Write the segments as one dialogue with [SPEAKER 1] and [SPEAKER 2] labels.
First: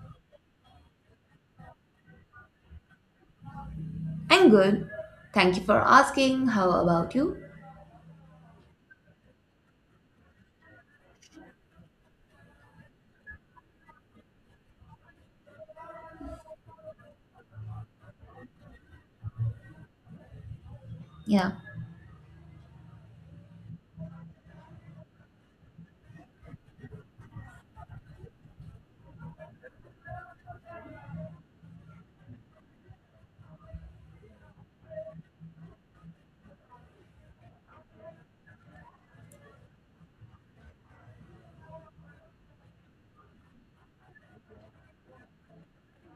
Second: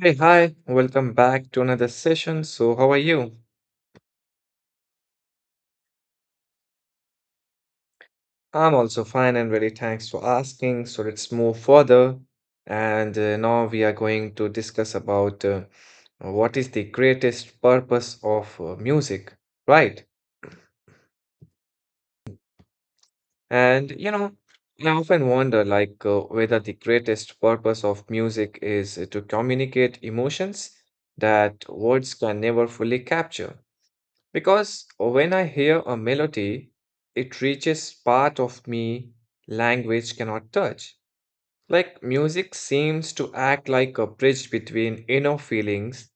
[SPEAKER 1] Hey, hi, welcome back to another session. So, how are you?
[SPEAKER 2] I'm good. Thank you for asking. How about you?
[SPEAKER 1] I'm also fine and really thanks for asking. So, let's move further. And now we are going to discuss about what is the greatest purpose of music, right?
[SPEAKER 2] Yeah.
[SPEAKER 1] And you know, I often wonder like whether the greatest purpose of music is to communicate emotions that words can never fully capture. Because when I hear a melody, it reaches part of me language cannot touch. Like music seems to act like a bridge between inner feelings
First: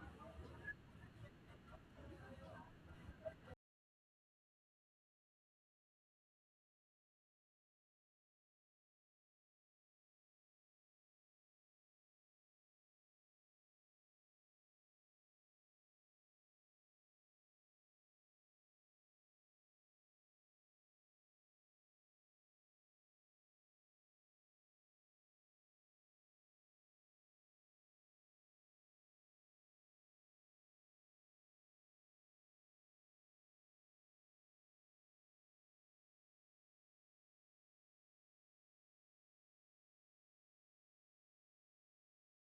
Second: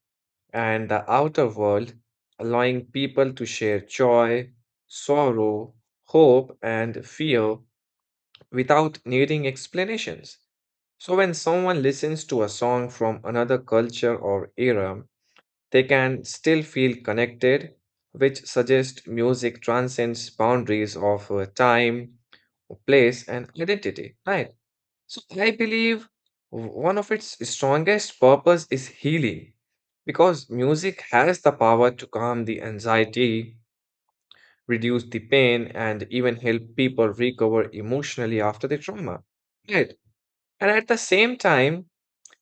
[SPEAKER 1] and the outer world, allowing people to share joy, sorrow, hope, and fear without needing explanations. So when someone listens to a song from another culture or era, they can still feel connected, which suggests music transcends boundaries of time, place, and identity, right? So I believe one of its strongest purpose is healing because music has the power to calm the anxiety, reduce the pain, and even help people recover emotionally after the trauma. Right. And at the same time,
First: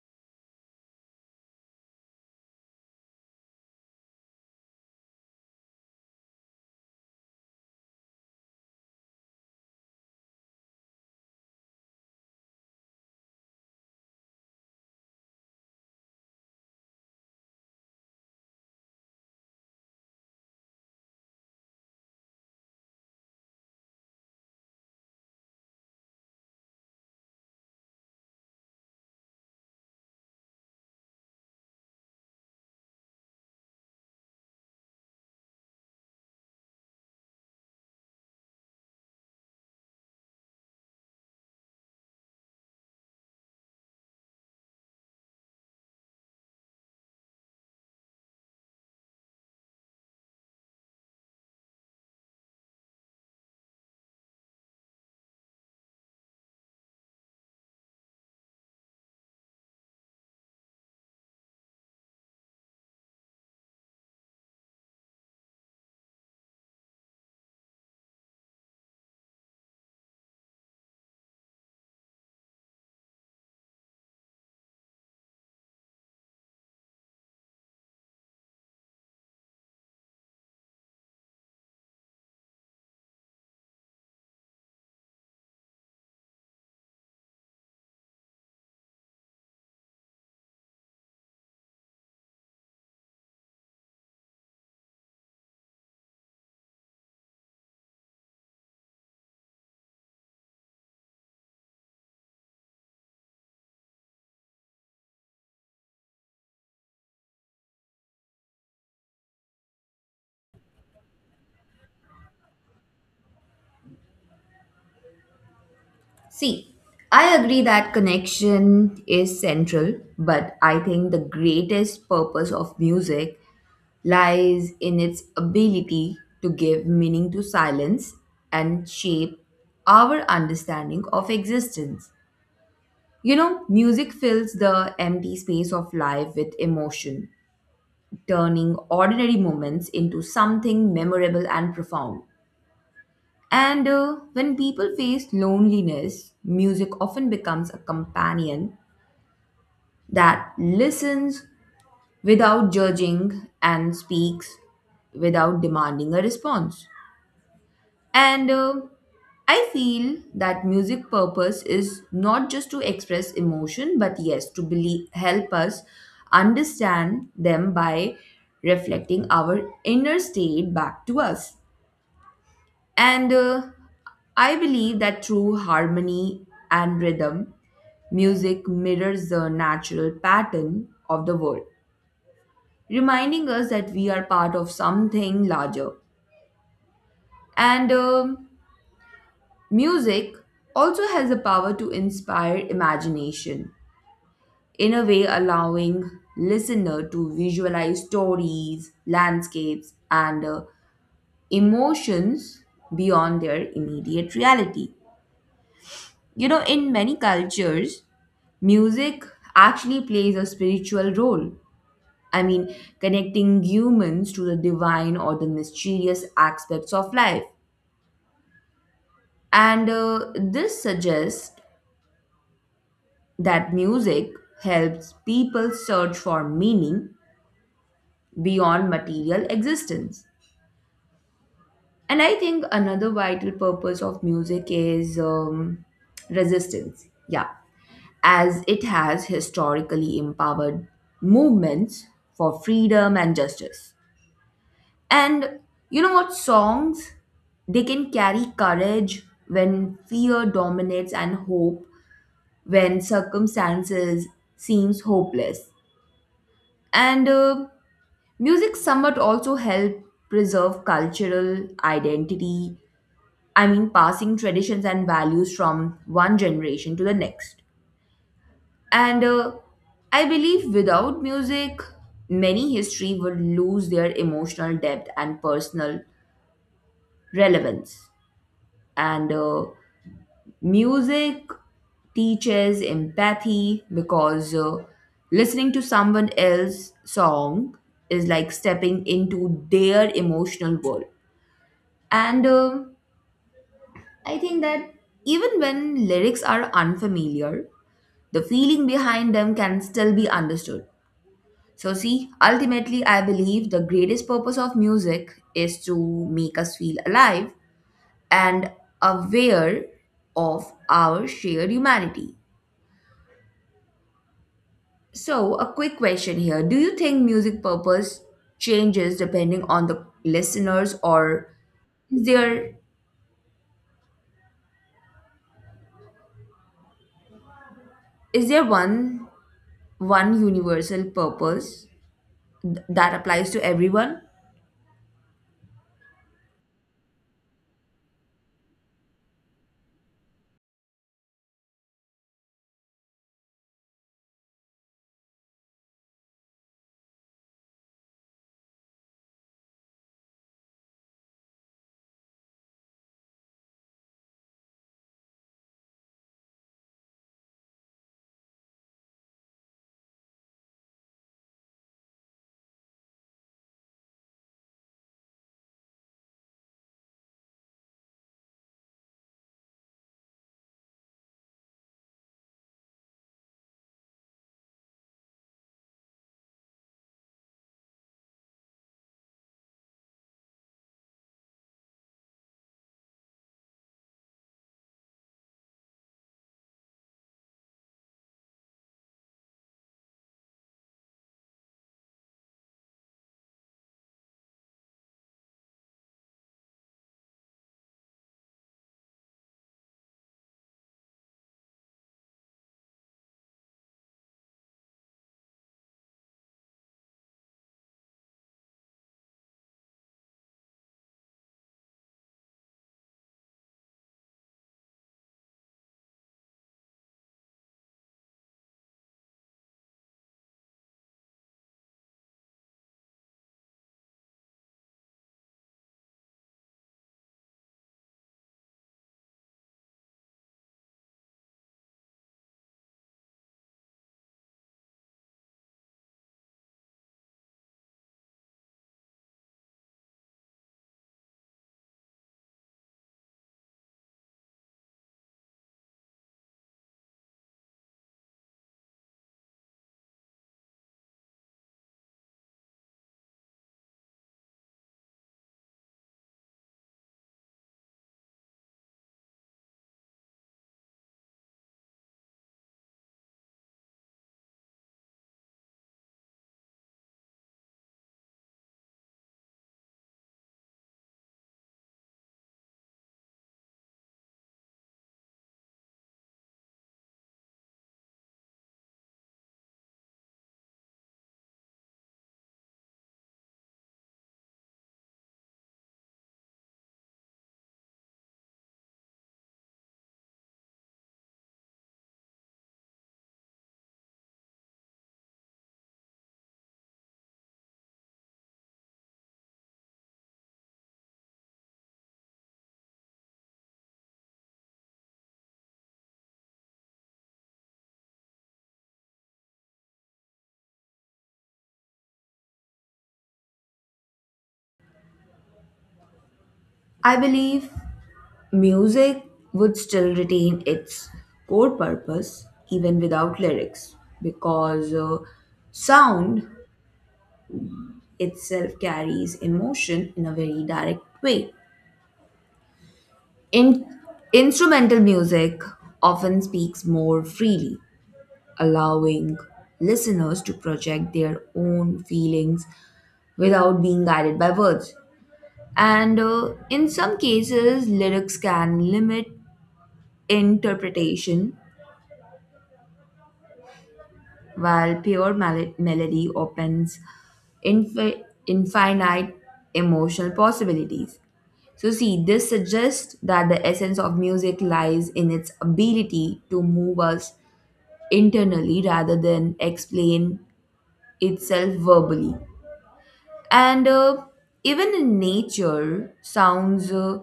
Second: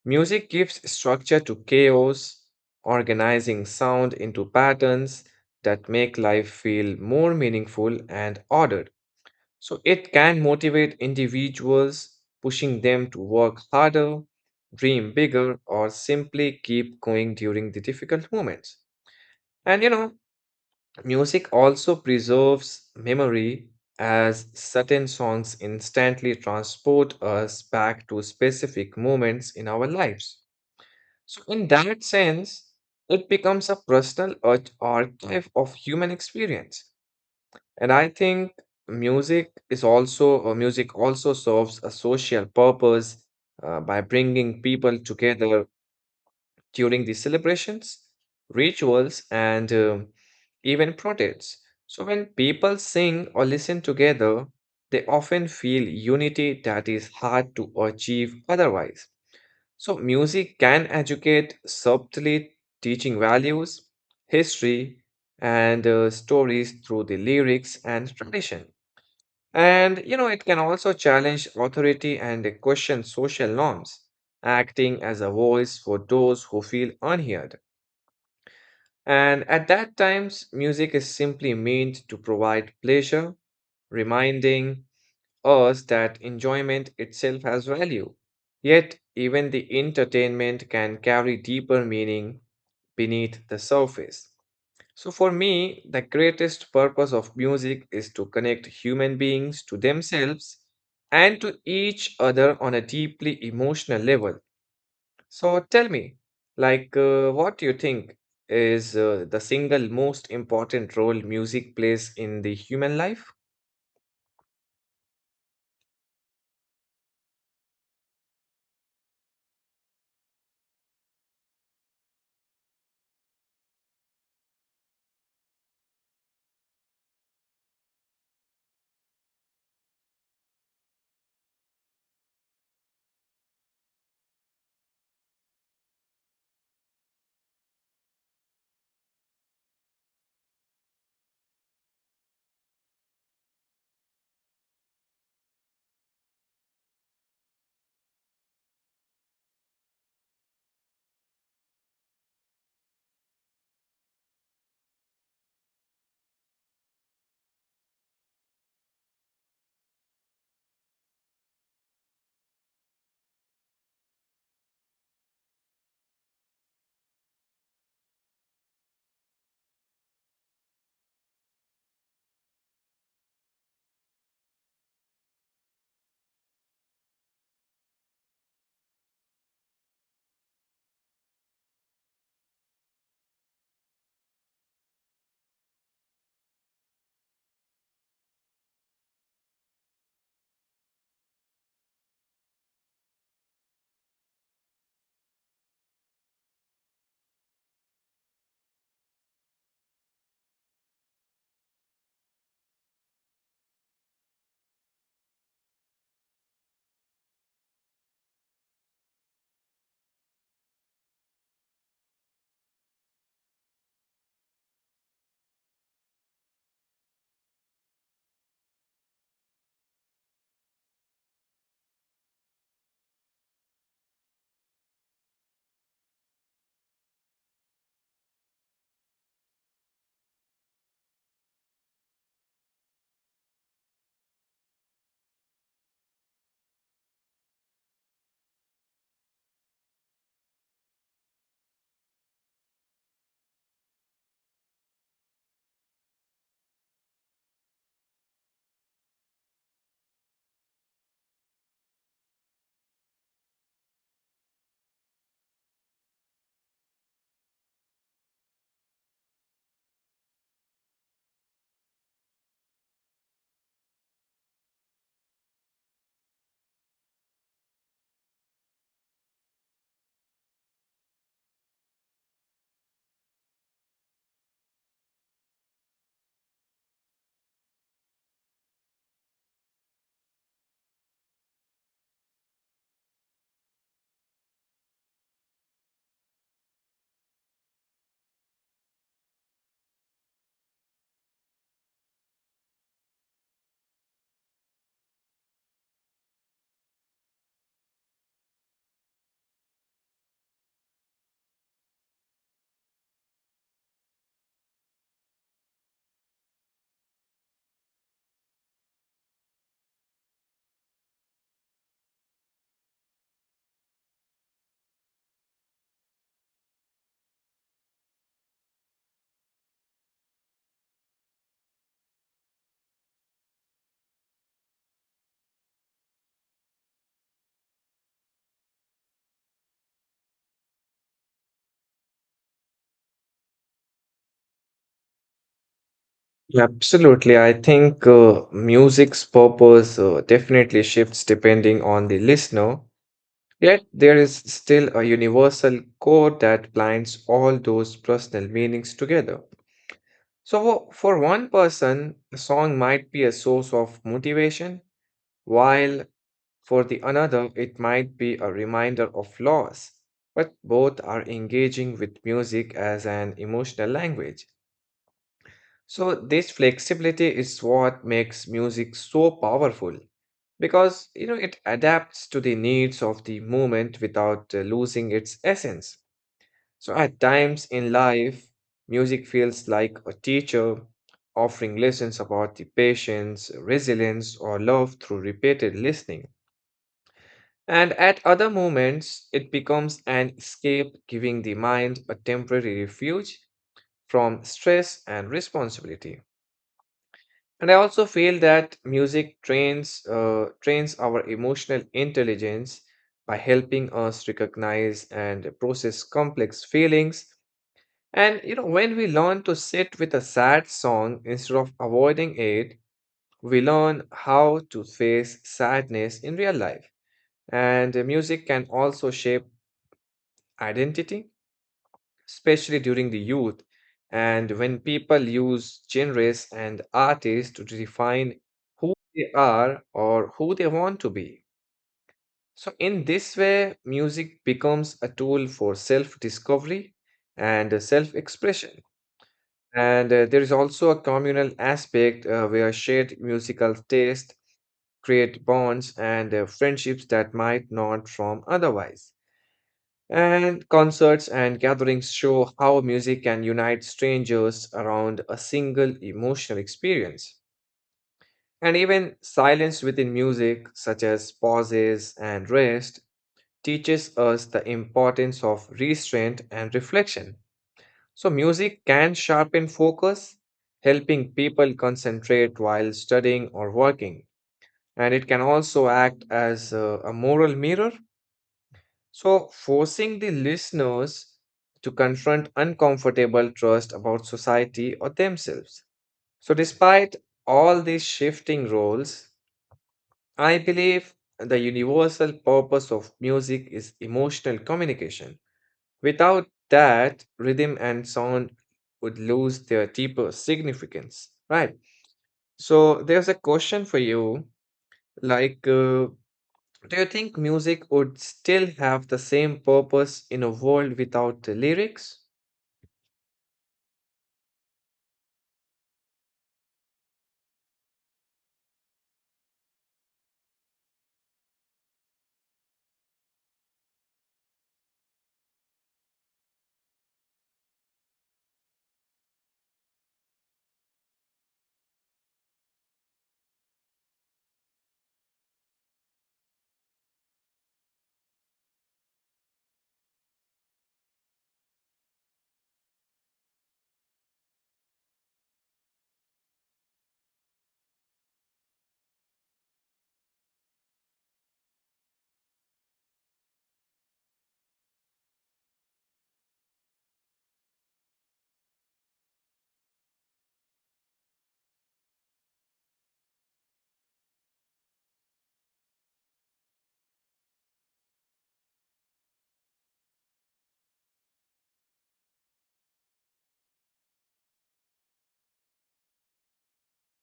[SPEAKER 1] music gives structure to chaos, organizing sound into patterns that make life feel more meaningful and ordered. So it can motivate individuals, pushing them to work harder, dream bigger, or simply keep going during the difficult moments. And you know, music also preserves memory as certain songs instantly transport us back to specific moments in our lives. So, in that sense, it becomes a personal archive of human experience. And I think music is also, or music also serves a social purpose by bringing people together during the celebrations, rituals, and even protests. So, when people sing or listen together, they often feel unity that is hard to achieve otherwise. So, music can educate subtly, teaching values, history, and stories through the lyrics and tradition. It can also challenge authority and question social norms, acting as a voice for those who feel unheard. And at that times, music is simply meant to provide pleasure, reminding, us that enjoyment itself has value. Yet, even the entertainment can carry deeper meaning beneath the surface. So, for me, the greatest purpose of music is to connect human beings to themselves and to each other on a deeply emotional level. So tell me, like, what do you think is the single most important role music plays in the human life?
[SPEAKER 2] See, I agree that connection is central, but I think the greatest purpose of music lies in its ability to give meaning to silence and shape our understanding of existence. You know, music fills the empty space of life with emotion, turning ordinary moments into something memorable and profound. And When people face loneliness, music often becomes a companion that listens without judging and speaks without demanding a response. And I feel that music purpose is not just to express emotion, but yes, to believe, help us understand them by reflecting our inner state back to us. And I believe that through harmony and rhythm, music mirrors the natural pattern of the world, reminding us that we are part of something larger. And Music also has the power to inspire imagination, in a way, allowing listener to visualize stories, landscapes, and emotions beyond their immediate reality. You know, in many cultures, music actually plays a spiritual role. I mean, connecting humans to the divine or the mysterious aspects of life. And This suggests that music helps people search for meaning beyond material existence. And I think another vital purpose of music is resistance. Yeah, as it has historically empowered movements for freedom and justice. And you know what? Songs, they can carry courage when fear dominates and hope when circumstances seems hopeless. And Music somewhat also help preserve cultural identity. I mean, passing traditions and values from one generation to the next. And I believe without music, many history would lose their emotional depth and personal relevance. And Music teaches empathy because listening to someone else's song is like stepping into their emotional world. And I think that even when lyrics are unfamiliar, the feeling behind them can still be understood. So, see, ultimately, I believe the greatest purpose of music is to make us feel alive and aware of our shared humanity. So, a quick question here. Do you think music purpose changes depending on the listeners, or is there, is there one universal purpose that applies to everyone?
[SPEAKER 1] Yeah, absolutely. I think music's purpose definitely shifts depending on the listener. Yet there is still a universal core that binds all those personal meanings together. So, for one person, a song might be a source of motivation, while for the another, it might be a reminder of loss. But both are engaging with music as an emotional language. So, this flexibility is what makes music so powerful because you know it adapts to the needs of the moment without losing its essence. So, at times in life, music feels like a teacher offering lessons about the patience, resilience, or love through repeated listening. And at other moments, it becomes an escape, giving the mind a temporary refuge from stress and responsibility. And I also feel that music trains our emotional intelligence by helping us recognize and process complex feelings. And you know, when we learn to sit with a sad song instead of avoiding it, we learn how to face sadness in real life. And music can also shape identity, especially during the youth. And when people use genres and artists to define who they are or who they want to be. So, in this way, music becomes a tool for self discovery and self expression. And there is also a communal aspect where shared musical taste create bonds and friendships that might not form otherwise. And concerts and gatherings show how music can unite strangers around a single emotional experience. And even silence within music, such as pauses and rest, teaches us the importance of restraint and reflection. So, music can sharpen focus, helping people concentrate while studying or working. And it can also act as a moral mirror. So, forcing the listeners to confront uncomfortable trust about society or themselves. So, despite all these shifting roles, I believe the universal purpose of music is emotional communication. Without that, rhythm and sound would lose their deeper significance, right? So there's a question for you, like, do you think music would still have the same purpose in a world without the lyrics?
[SPEAKER 2] I believe music would still retain its core purpose even without lyrics because sound itself carries emotion in a very direct way. In- Instrumental music often speaks more freely, allowing listeners to project their own feelings without being guided by words. And In some cases, lyrics can limit interpretation while pure melody opens infinite emotional possibilities. So, see, this suggests that the essence of music lies in its ability to move us internally rather than explain itself verbally. And Even in nature, sounds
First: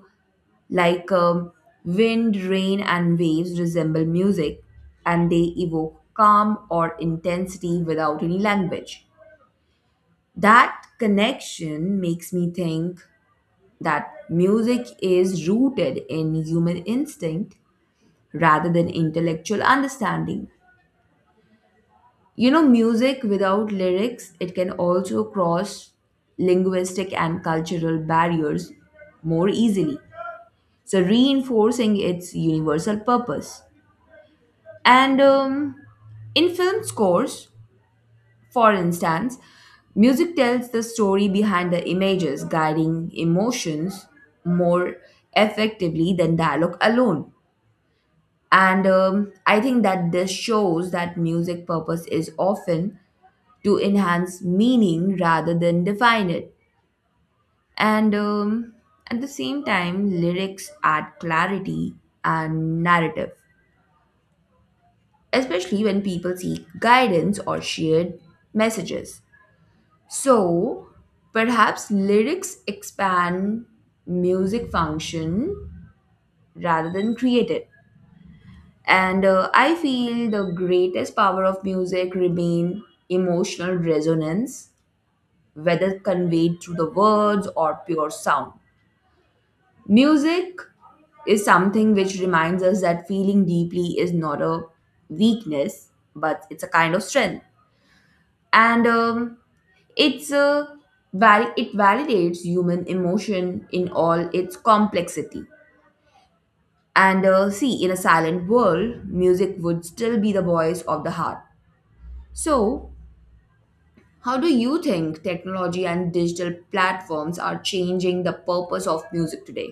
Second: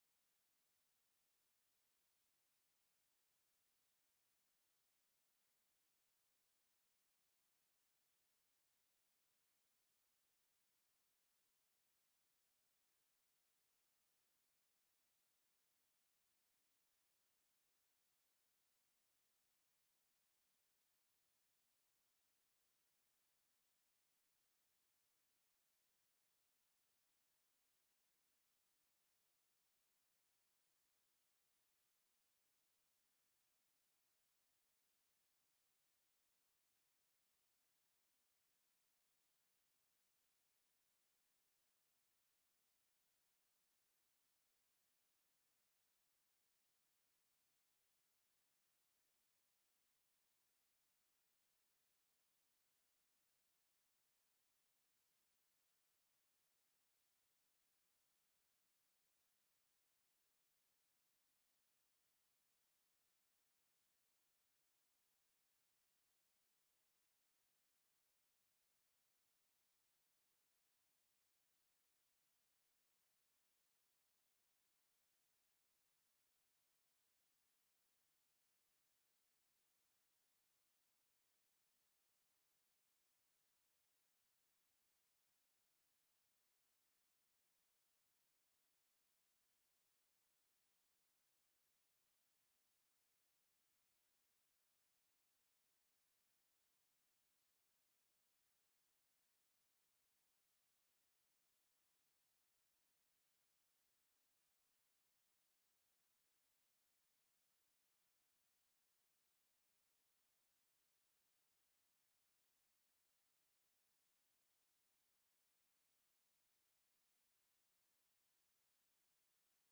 [SPEAKER 2] like wind, rain, and waves resemble music, and they evoke calm or intensity without any language. That connection makes me think that music is rooted in human instinct rather than intellectual understanding. You know, music without lyrics, it can also cross linguistic and cultural barriers more easily, so reinforcing its universal purpose. And In film scores, for instance, music tells the story behind the images, guiding emotions more effectively than dialogue alone. And I think that this shows that music purpose is often to enhance meaning rather than define it. And At the same time, lyrics add clarity and narrative, especially when people seek guidance or shared messages. So perhaps lyrics expand music function rather than create it. And I feel the greatest power of music remain emotional resonance, whether conveyed through the words or pure sound. Music is something which reminds us that feeling deeply is not a weakness, but it's a kind of strength. And It's a it validates human emotion in all its complexity. And See, in a silent world, music would still be the voice of the heart. So, how do you think technology and digital platforms are changing the purpose of music today?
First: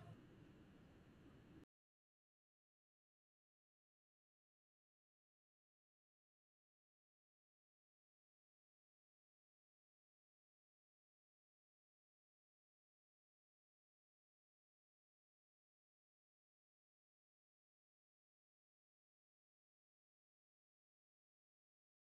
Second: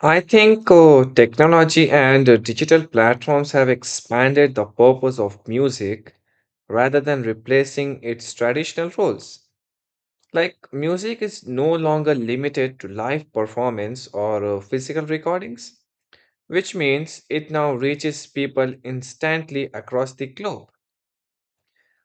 [SPEAKER 1] I think technology and digital platforms have expanded the purpose of music rather than replacing its traditional roles. Like, music is no longer limited to live performance or physical recordings, which means it now reaches people instantly across the globe.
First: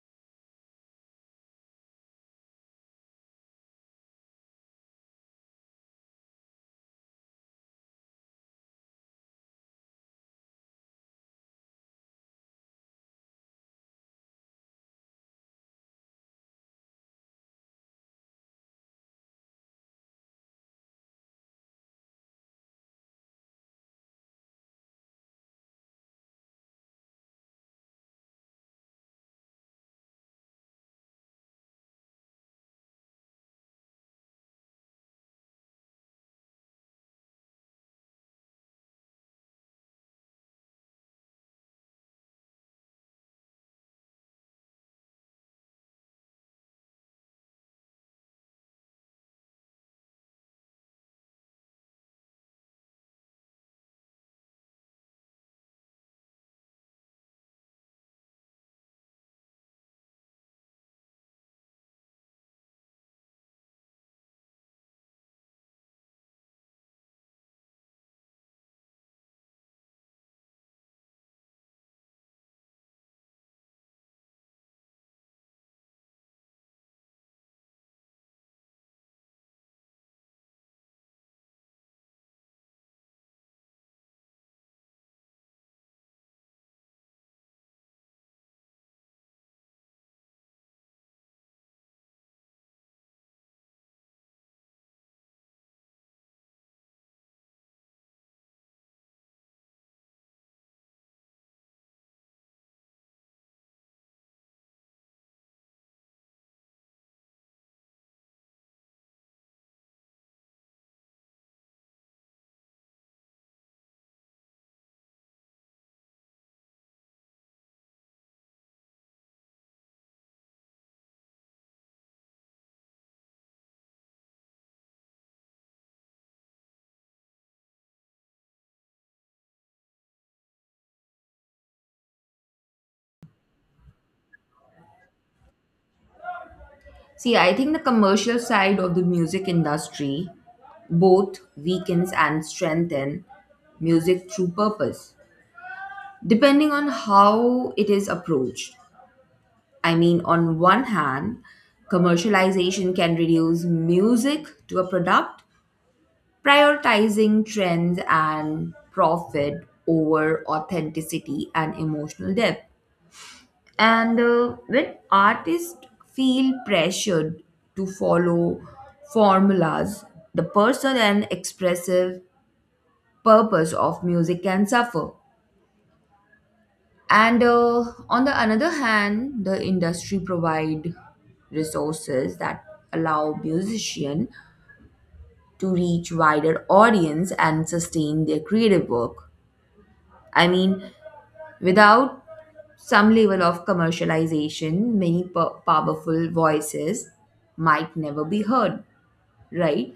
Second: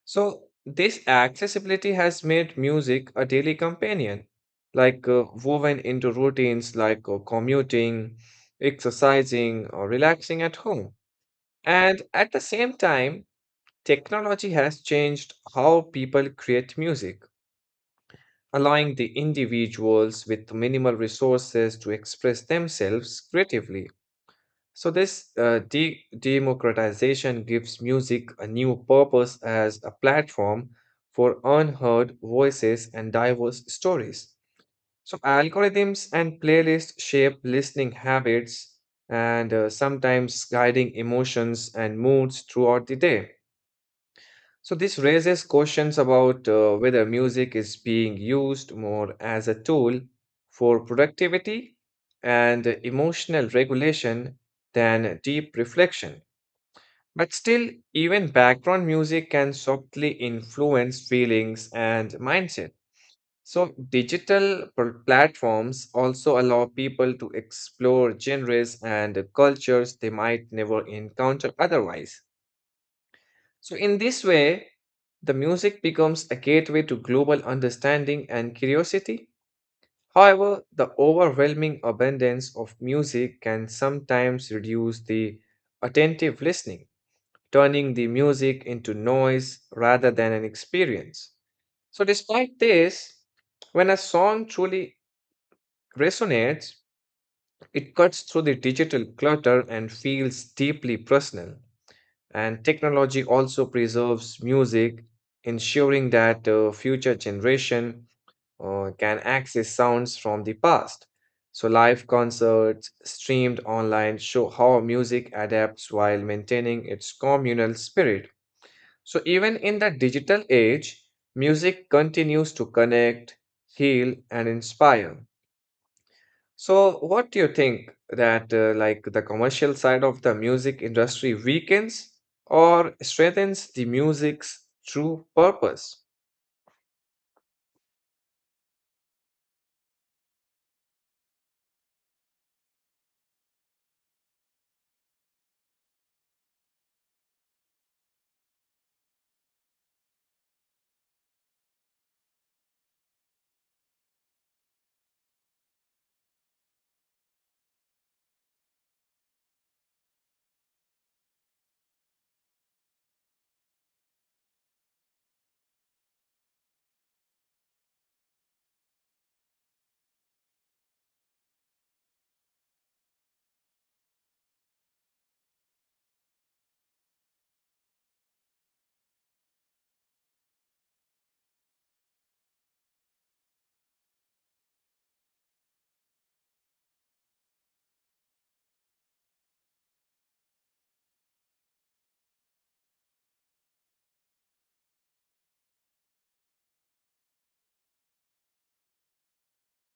[SPEAKER 1] So, this accessibility has made music a daily companion, like woven into routines like commuting, exercising, or relaxing at home. And at the same time, technology has changed how people create music, allowing the individuals with minimal resources to express themselves creatively. So, this democratization gives music a new purpose as a platform for unheard voices and diverse stories. So, algorithms and playlists shape listening habits and sometimes guiding emotions and moods throughout the day. So this raises questions about whether music is being used more as a tool for productivity and emotional regulation than deep reflection. But still, even background music can subtly influence feelings and mindset. So, digital platforms also allow people to explore genres and cultures they might never encounter otherwise. So, in this way, the music becomes a gateway to global understanding and curiosity. However, the overwhelming abundance of music can sometimes reduce the attentive listening, turning the music into noise rather than an experience. So, despite this, when a song truly resonates, it cuts through the digital clutter and feels deeply personal. And technology also preserves music, ensuring that future generation can access sounds from the past. So live concerts streamed online show how music adapts while maintaining its communal spirit. So even in the digital age, music continues to connect, heal, and inspire. So, what do you think that like the commercial side of the music industry weakens or strengthens the music's true purpose?
[SPEAKER 2] See, I think the commercial side of the music industry both weakens and strengthens music through purpose, depending on how it is approached. I mean, on one hand, commercialization can reduce music to a product, prioritizing trends and profit over authenticity and emotional depth. And When artists feel pressured to follow formulas, the personal and expressive purpose of music can suffer. And On the another hand, the industry provide resources that allow musician to reach wider audience and sustain their creative work. I mean, without some level of commercialization, many powerful voices might never be heard, right?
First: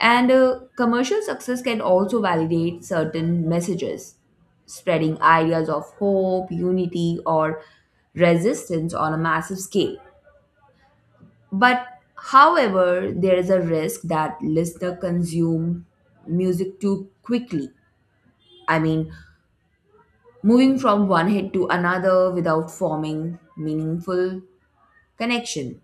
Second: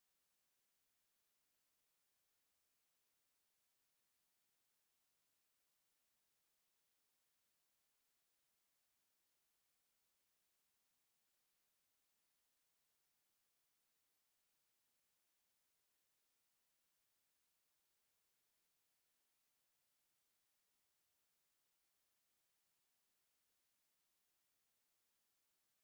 [SPEAKER 2] And Commercial success can also validate certain messages, spreading ideas of hope, unity, or resistance on a massive scale. But however, there is a risk that listener consume music too quickly. I mean, moving from one hit to another without forming meaningful connection.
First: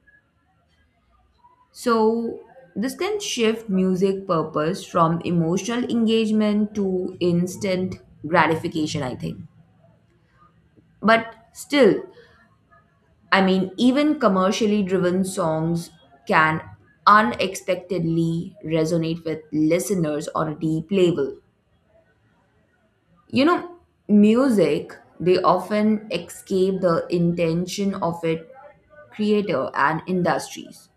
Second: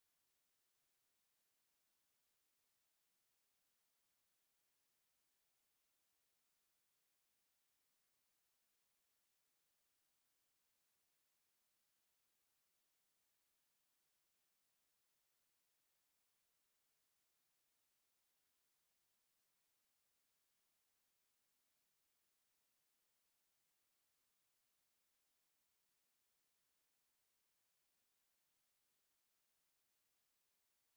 [SPEAKER 2] So, this can shift music purpose from emotional engagement to instant gratification, I think. But still, I mean, even commercially driven songs can unexpectedly resonate with listeners on a deep level. You know, music, they often escape the intention of its creator and industries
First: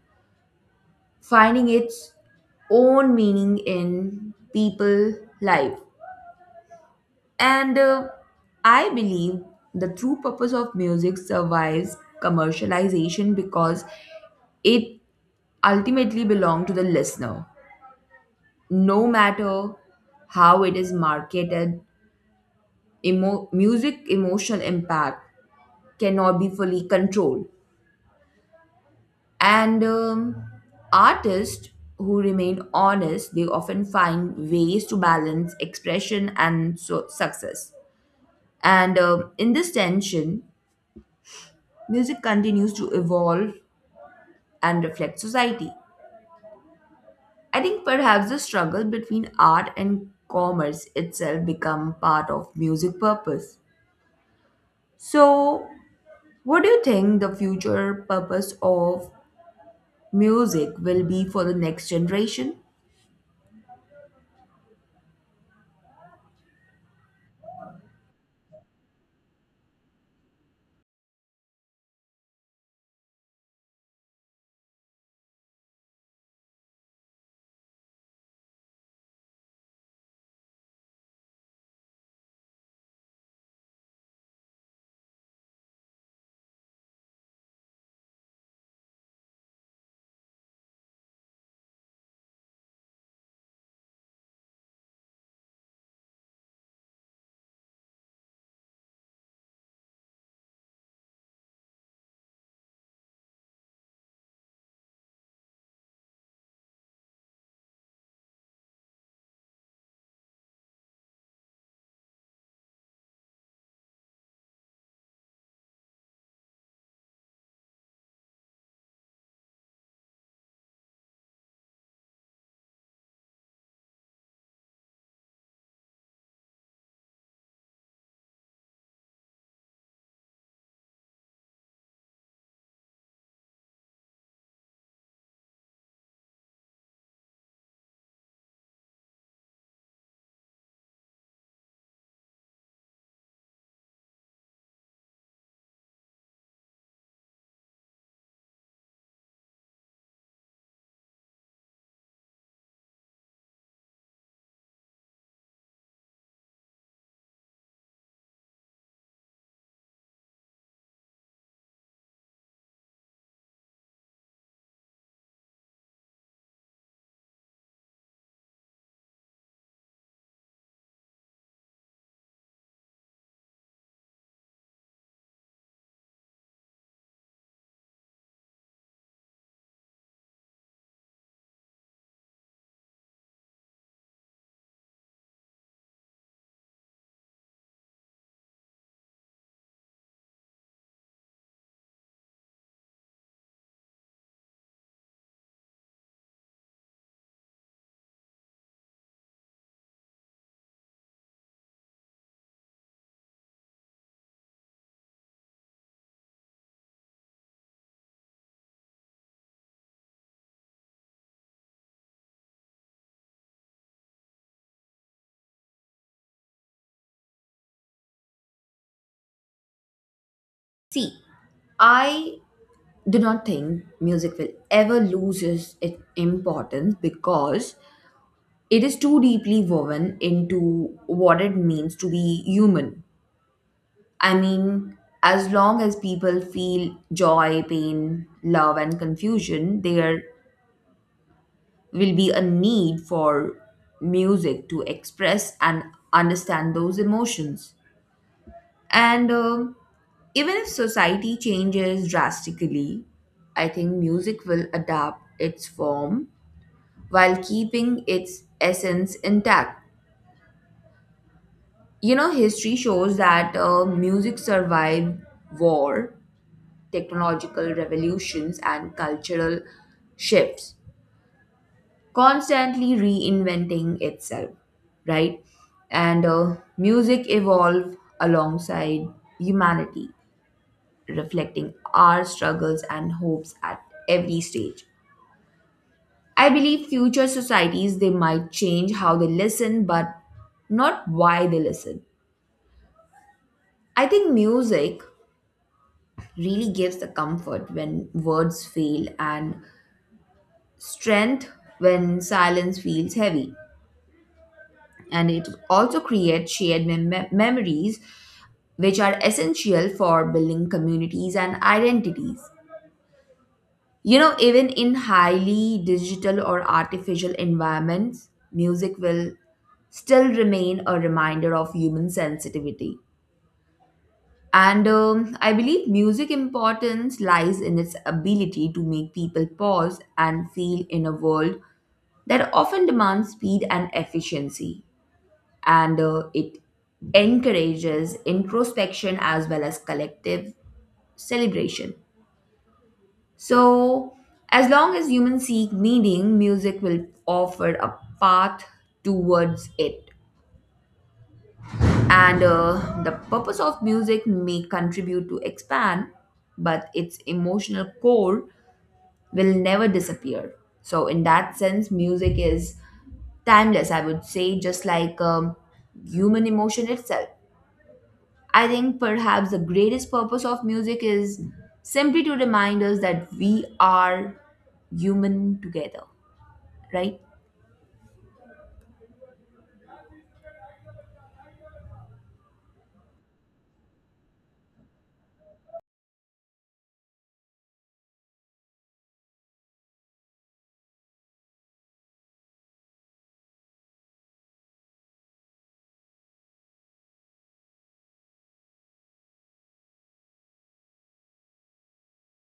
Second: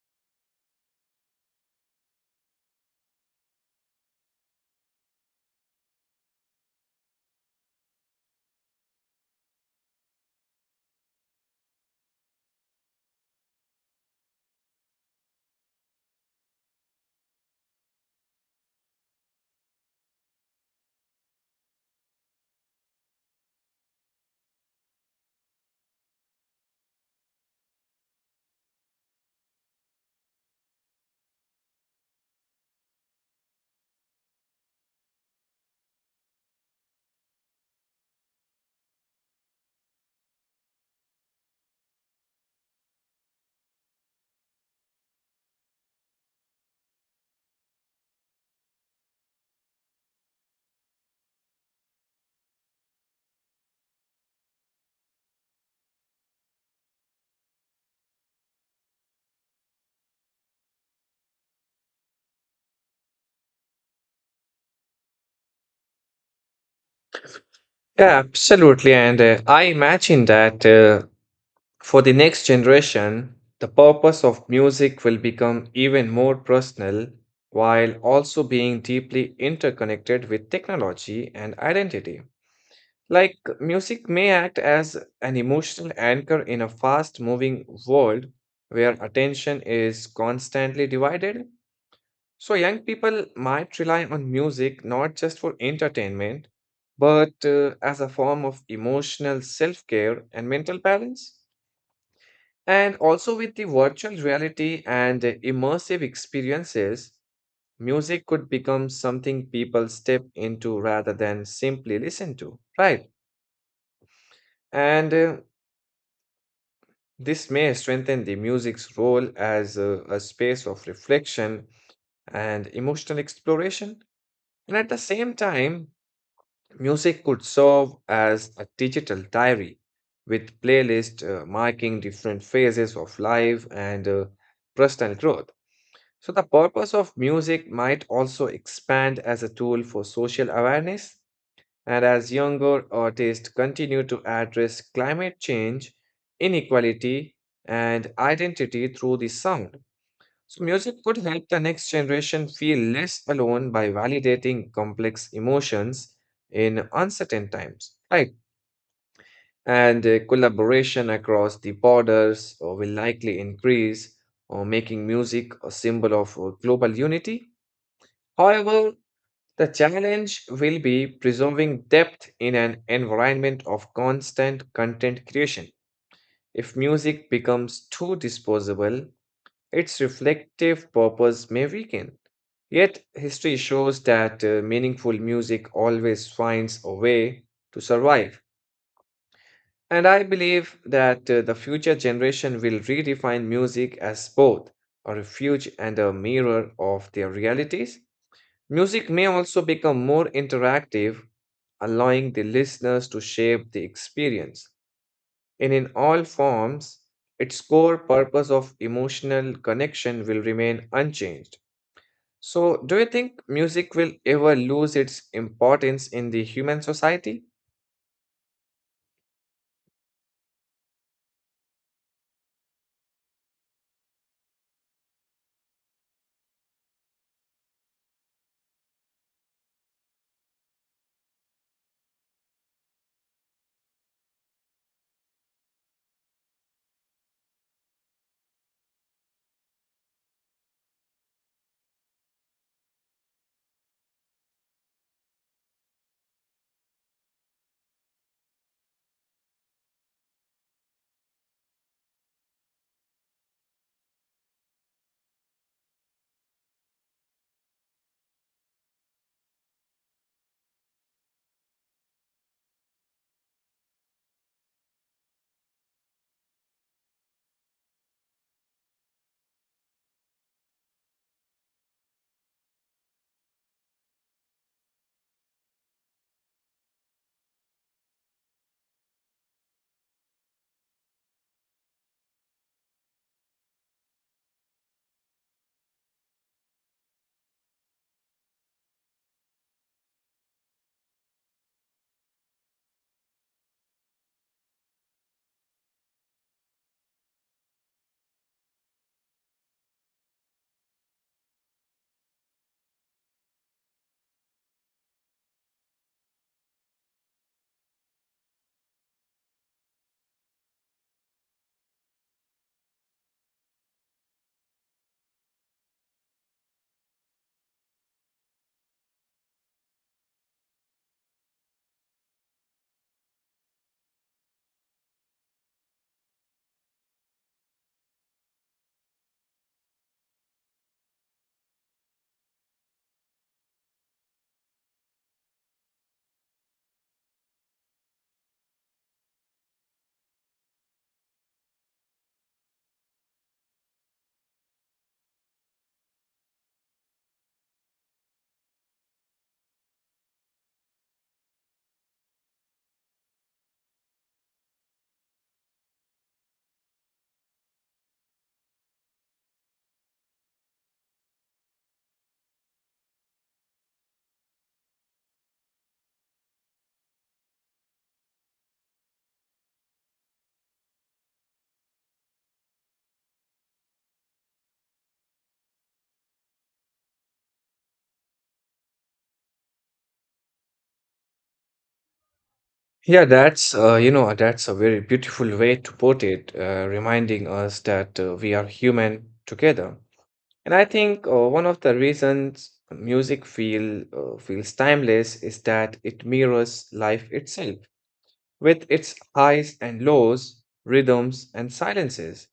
[SPEAKER 2] finding its own meaning in people life, and I believe the true purpose of music survives commercialization because it ultimately belongs to the listener, no matter how it is marketed. Music emotional impact cannot be fully controlled. And Artists who remain honest, they often find ways to balance expression and success. And In this tension, music continues to evolve and reflect society. I think perhaps the struggle between art and commerce itself become part of music purpose. So, what do you think the future purpose of music will be for the next generation?
[SPEAKER 1] Yeah, absolutely. And I imagine that for the next generation, the purpose of music will become even more personal while also being deeply interconnected with technology and identity. Like music may act as an emotional anchor in a fast moving world where attention is constantly divided. So, young people might rely on music not just for entertainment, but as a form of emotional self care and mental balance. And also, with the virtual reality and immersive experiences, music could become something people step into rather than simply listen to, right? And this may strengthen the music's role as a space of reflection and emotional exploration. And at the same time, music could serve as a digital diary with playlists marking different phases of life and personal growth. So, the purpose of music might also expand as a tool for social awareness and as younger artists continue to address climate change, inequality, and identity through the sound, so music could help the next generation feel less alone by validating complex emotions in uncertain times. Right. And collaboration across the borders will likely increase, or making music a symbol of global unity. However, the challenge will be preserving depth in an environment of constant content creation. If music becomes too disposable, its reflective purpose may weaken. Yet, history shows that meaningful music always finds a way to survive. And I believe that the future generation will redefine music as both a refuge and a mirror of their realities. Music may also become more interactive, allowing the listeners to shape the experience. And in all forms, its core purpose of emotional connection will remain unchanged. So, do you think music will ever lose its importance in the human society?
[SPEAKER 2] See, I do not think music will ever lose its importance because it is too deeply woven into what it means to be human. I mean, as long as people feel joy, pain, love, and confusion, there will be a need for music to express and understand those emotions. And um, even if society changes drastically, I think music will adapt its form while keeping its essence intact. You know, history shows that music survived war, technological revolutions, and cultural shifts, constantly reinventing itself, right? And Music evolved alongside humanity, reflecting our struggles and hopes at every stage. I believe future societies they might change how they listen, but not why they listen. I think music really gives the comfort when words fail and strength when silence feels heavy. And it also creates shared memories, which are essential for building communities and identities. You know, even in highly digital or artificial environments, music will still remain a reminder of human sensitivity. And I believe music importance lies in its ability to make people pause and feel in a world that often demands speed and efficiency. And It encourages introspection as well as collective celebration. So, as long as humans seek meaning, music will offer a path towards it. And The purpose of music may contribute to expand, but its emotional core will never disappear. So in that sense, music is timeless, I would say, just like human emotion itself. I think perhaps the greatest purpose of music is simply to remind us that we are human together, right?
[SPEAKER 1] Yeah, that's that's a very beautiful way to put it, reminding us that we are human together. And I think one of the reasons music feel feels timeless is that it mirrors life itself with its highs and lows, rhythms and silences.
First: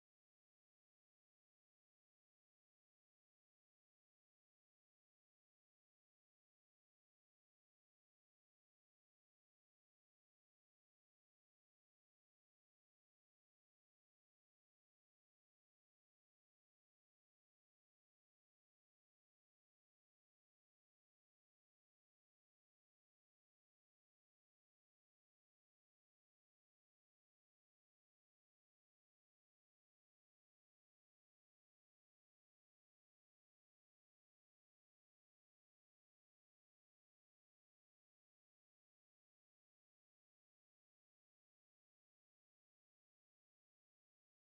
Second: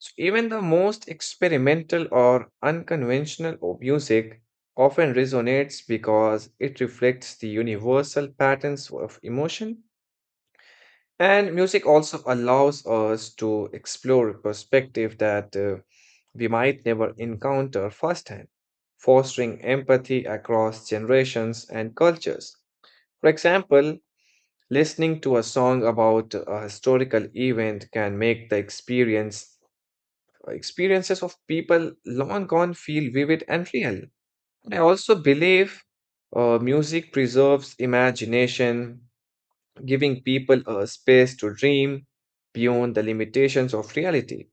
[SPEAKER 1] So even the most experimental or unconventional of music often resonates because it reflects the universal patterns of emotion, and music also allows us to explore perspective that we might never encounter firsthand, fostering empathy across generations and cultures. For example, listening to a song about a historical event can make the experiences of people long gone feel vivid and real. And I also believe music preserves imagination, giving people a space to dream beyond the limitations of reality.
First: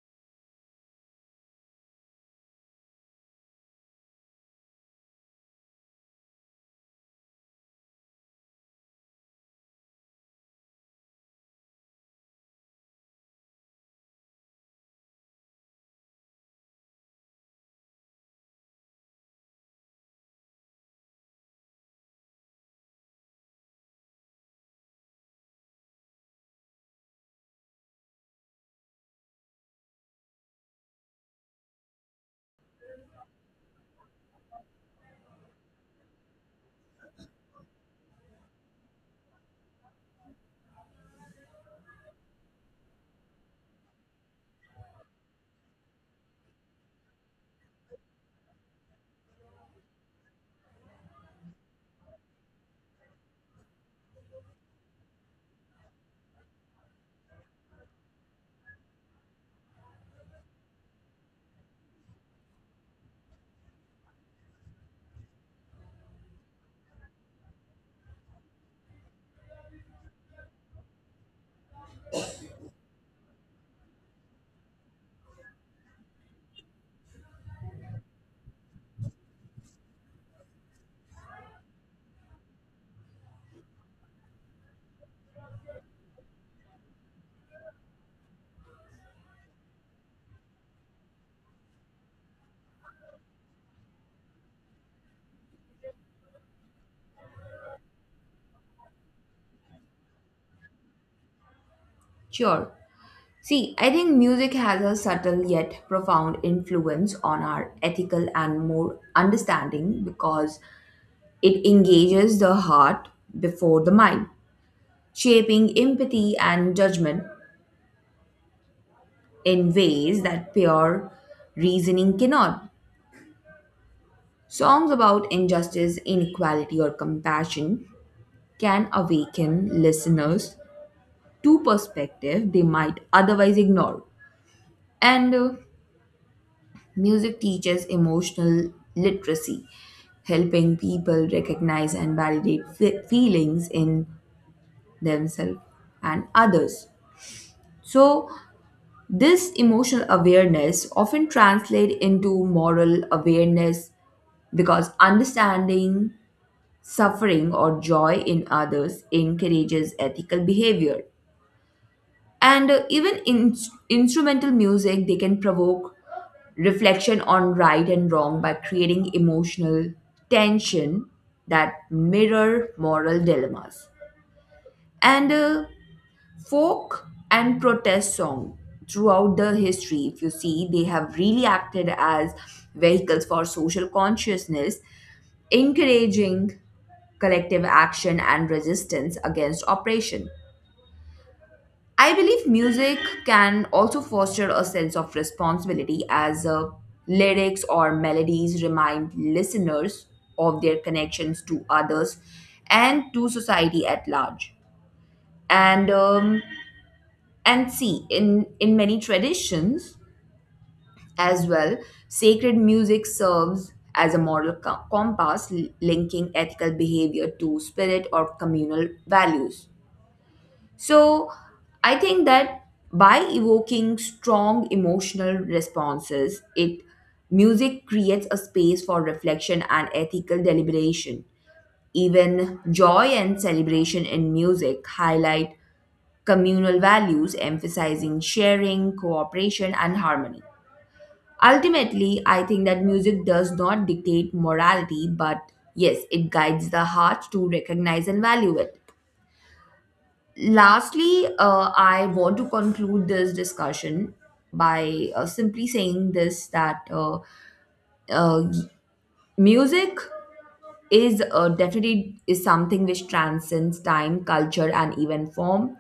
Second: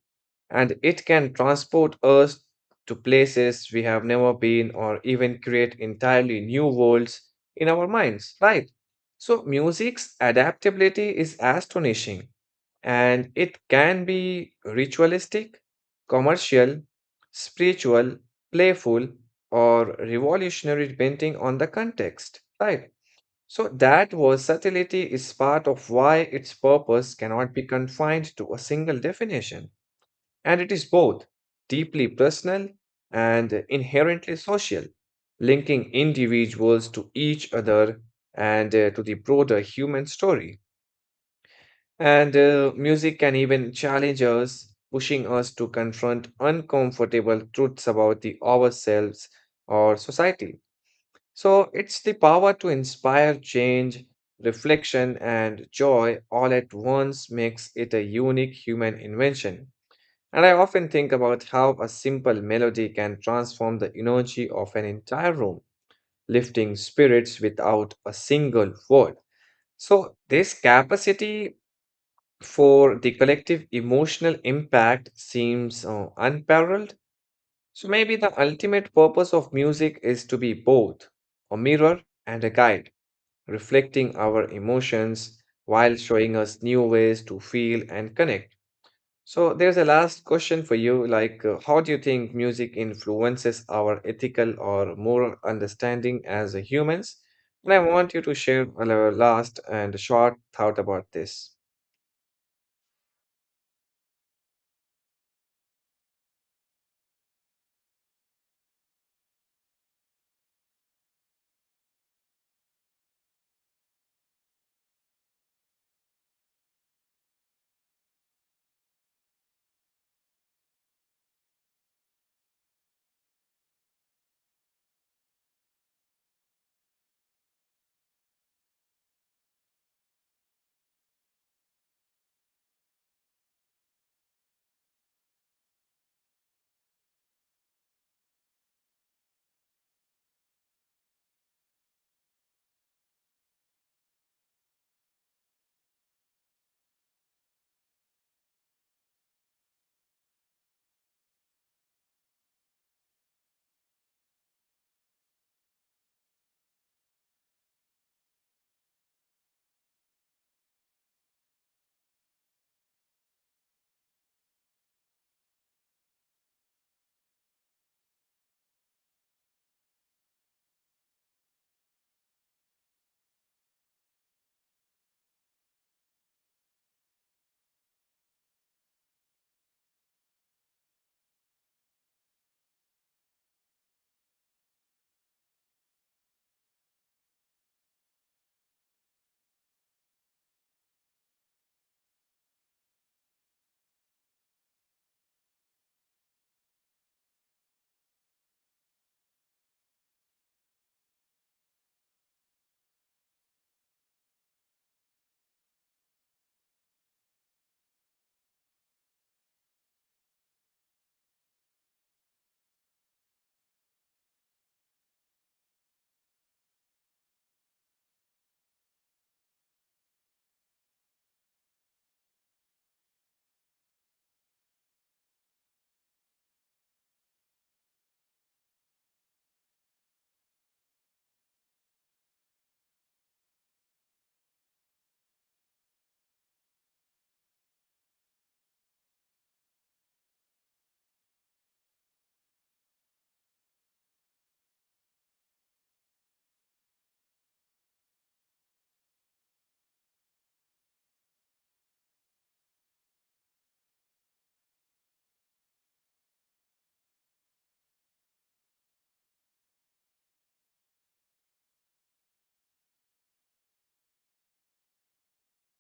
[SPEAKER 1] And it can transport us to places we have never been or even create entirely new worlds in our minds, right? So, music's adaptability is astonishing, and it can be ritualistic, commercial, spiritual, playful, or revolutionary depending on the context, right? So that versatility is part of why its purpose cannot be confined to a single definition. And it is both deeply personal and inherently social, linking individuals to each other and to the broader human story. And music can even challenge us, pushing us to confront uncomfortable truths about the ourselves or society. So it's the power to inspire change, reflection, and joy all at once makes it a unique human invention. And I often think about how a simple melody can transform the energy of an entire room, lifting spirits without a single word. So, this capacity for the collective emotional impact seems unparalleled. So, maybe the ultimate purpose of music is to be both a mirror and a guide reflecting our emotions while showing us new ways to feel and connect. So, there's a last question for you like, how do you think music influences our ethical or moral understanding as humans? And I want you to share a last and short thought about this.
[SPEAKER 2] Sure. See, I think music has a subtle yet profound influence on our ethical and more understanding because it engages the heart before the mind, shaping empathy and judgment in ways that pure reasoning cannot. Songs about injustice, inequality, or compassion can awaken listeners to perspective they might otherwise ignore. And Music teaches emotional literacy, helping people recognize and validate feelings in themselves and others. So, this emotional awareness often translates into moral awareness because understanding suffering or joy in others encourages ethical behavior. And Even instrumental music, they can provoke reflection on right and wrong by creating emotional tension that mirror moral dilemmas. And Folk and protest song throughout the history, if you see, they have really acted as vehicles for social consciousness, encouraging collective action and resistance against oppression. I believe music can also foster a sense of responsibility as lyrics or melodies remind listeners of their connections to others and to society at large. And um, and see, in many traditions as well, sacred music serves as a moral compass linking ethical behavior to spirit or communal values. So I think that by evoking strong emotional responses, it music creates a space for reflection and ethical deliberation. Even joy and celebration in music highlight communal values, emphasizing sharing, cooperation, and harmony. Ultimately, I think that music does not dictate morality, but yes, it guides the heart to recognize and value it. Lastly, I want to conclude this discussion by simply saying this that uh, music is definitely is something which transcends time, culture, and even form,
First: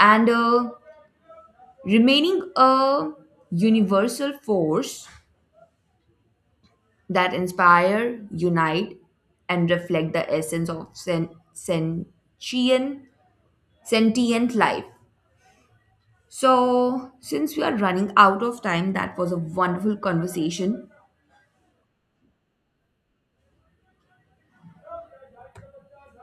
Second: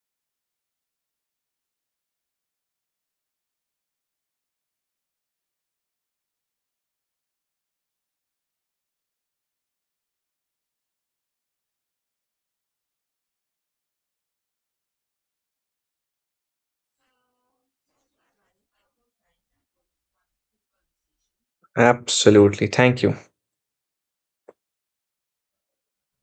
[SPEAKER 2] and remaining a universal force that inspire, unite, and reflect the essence of sentient sentient life. So, since we are running out of time, that was a wonderful conversation.
[SPEAKER 1] Absolutely. Thank you.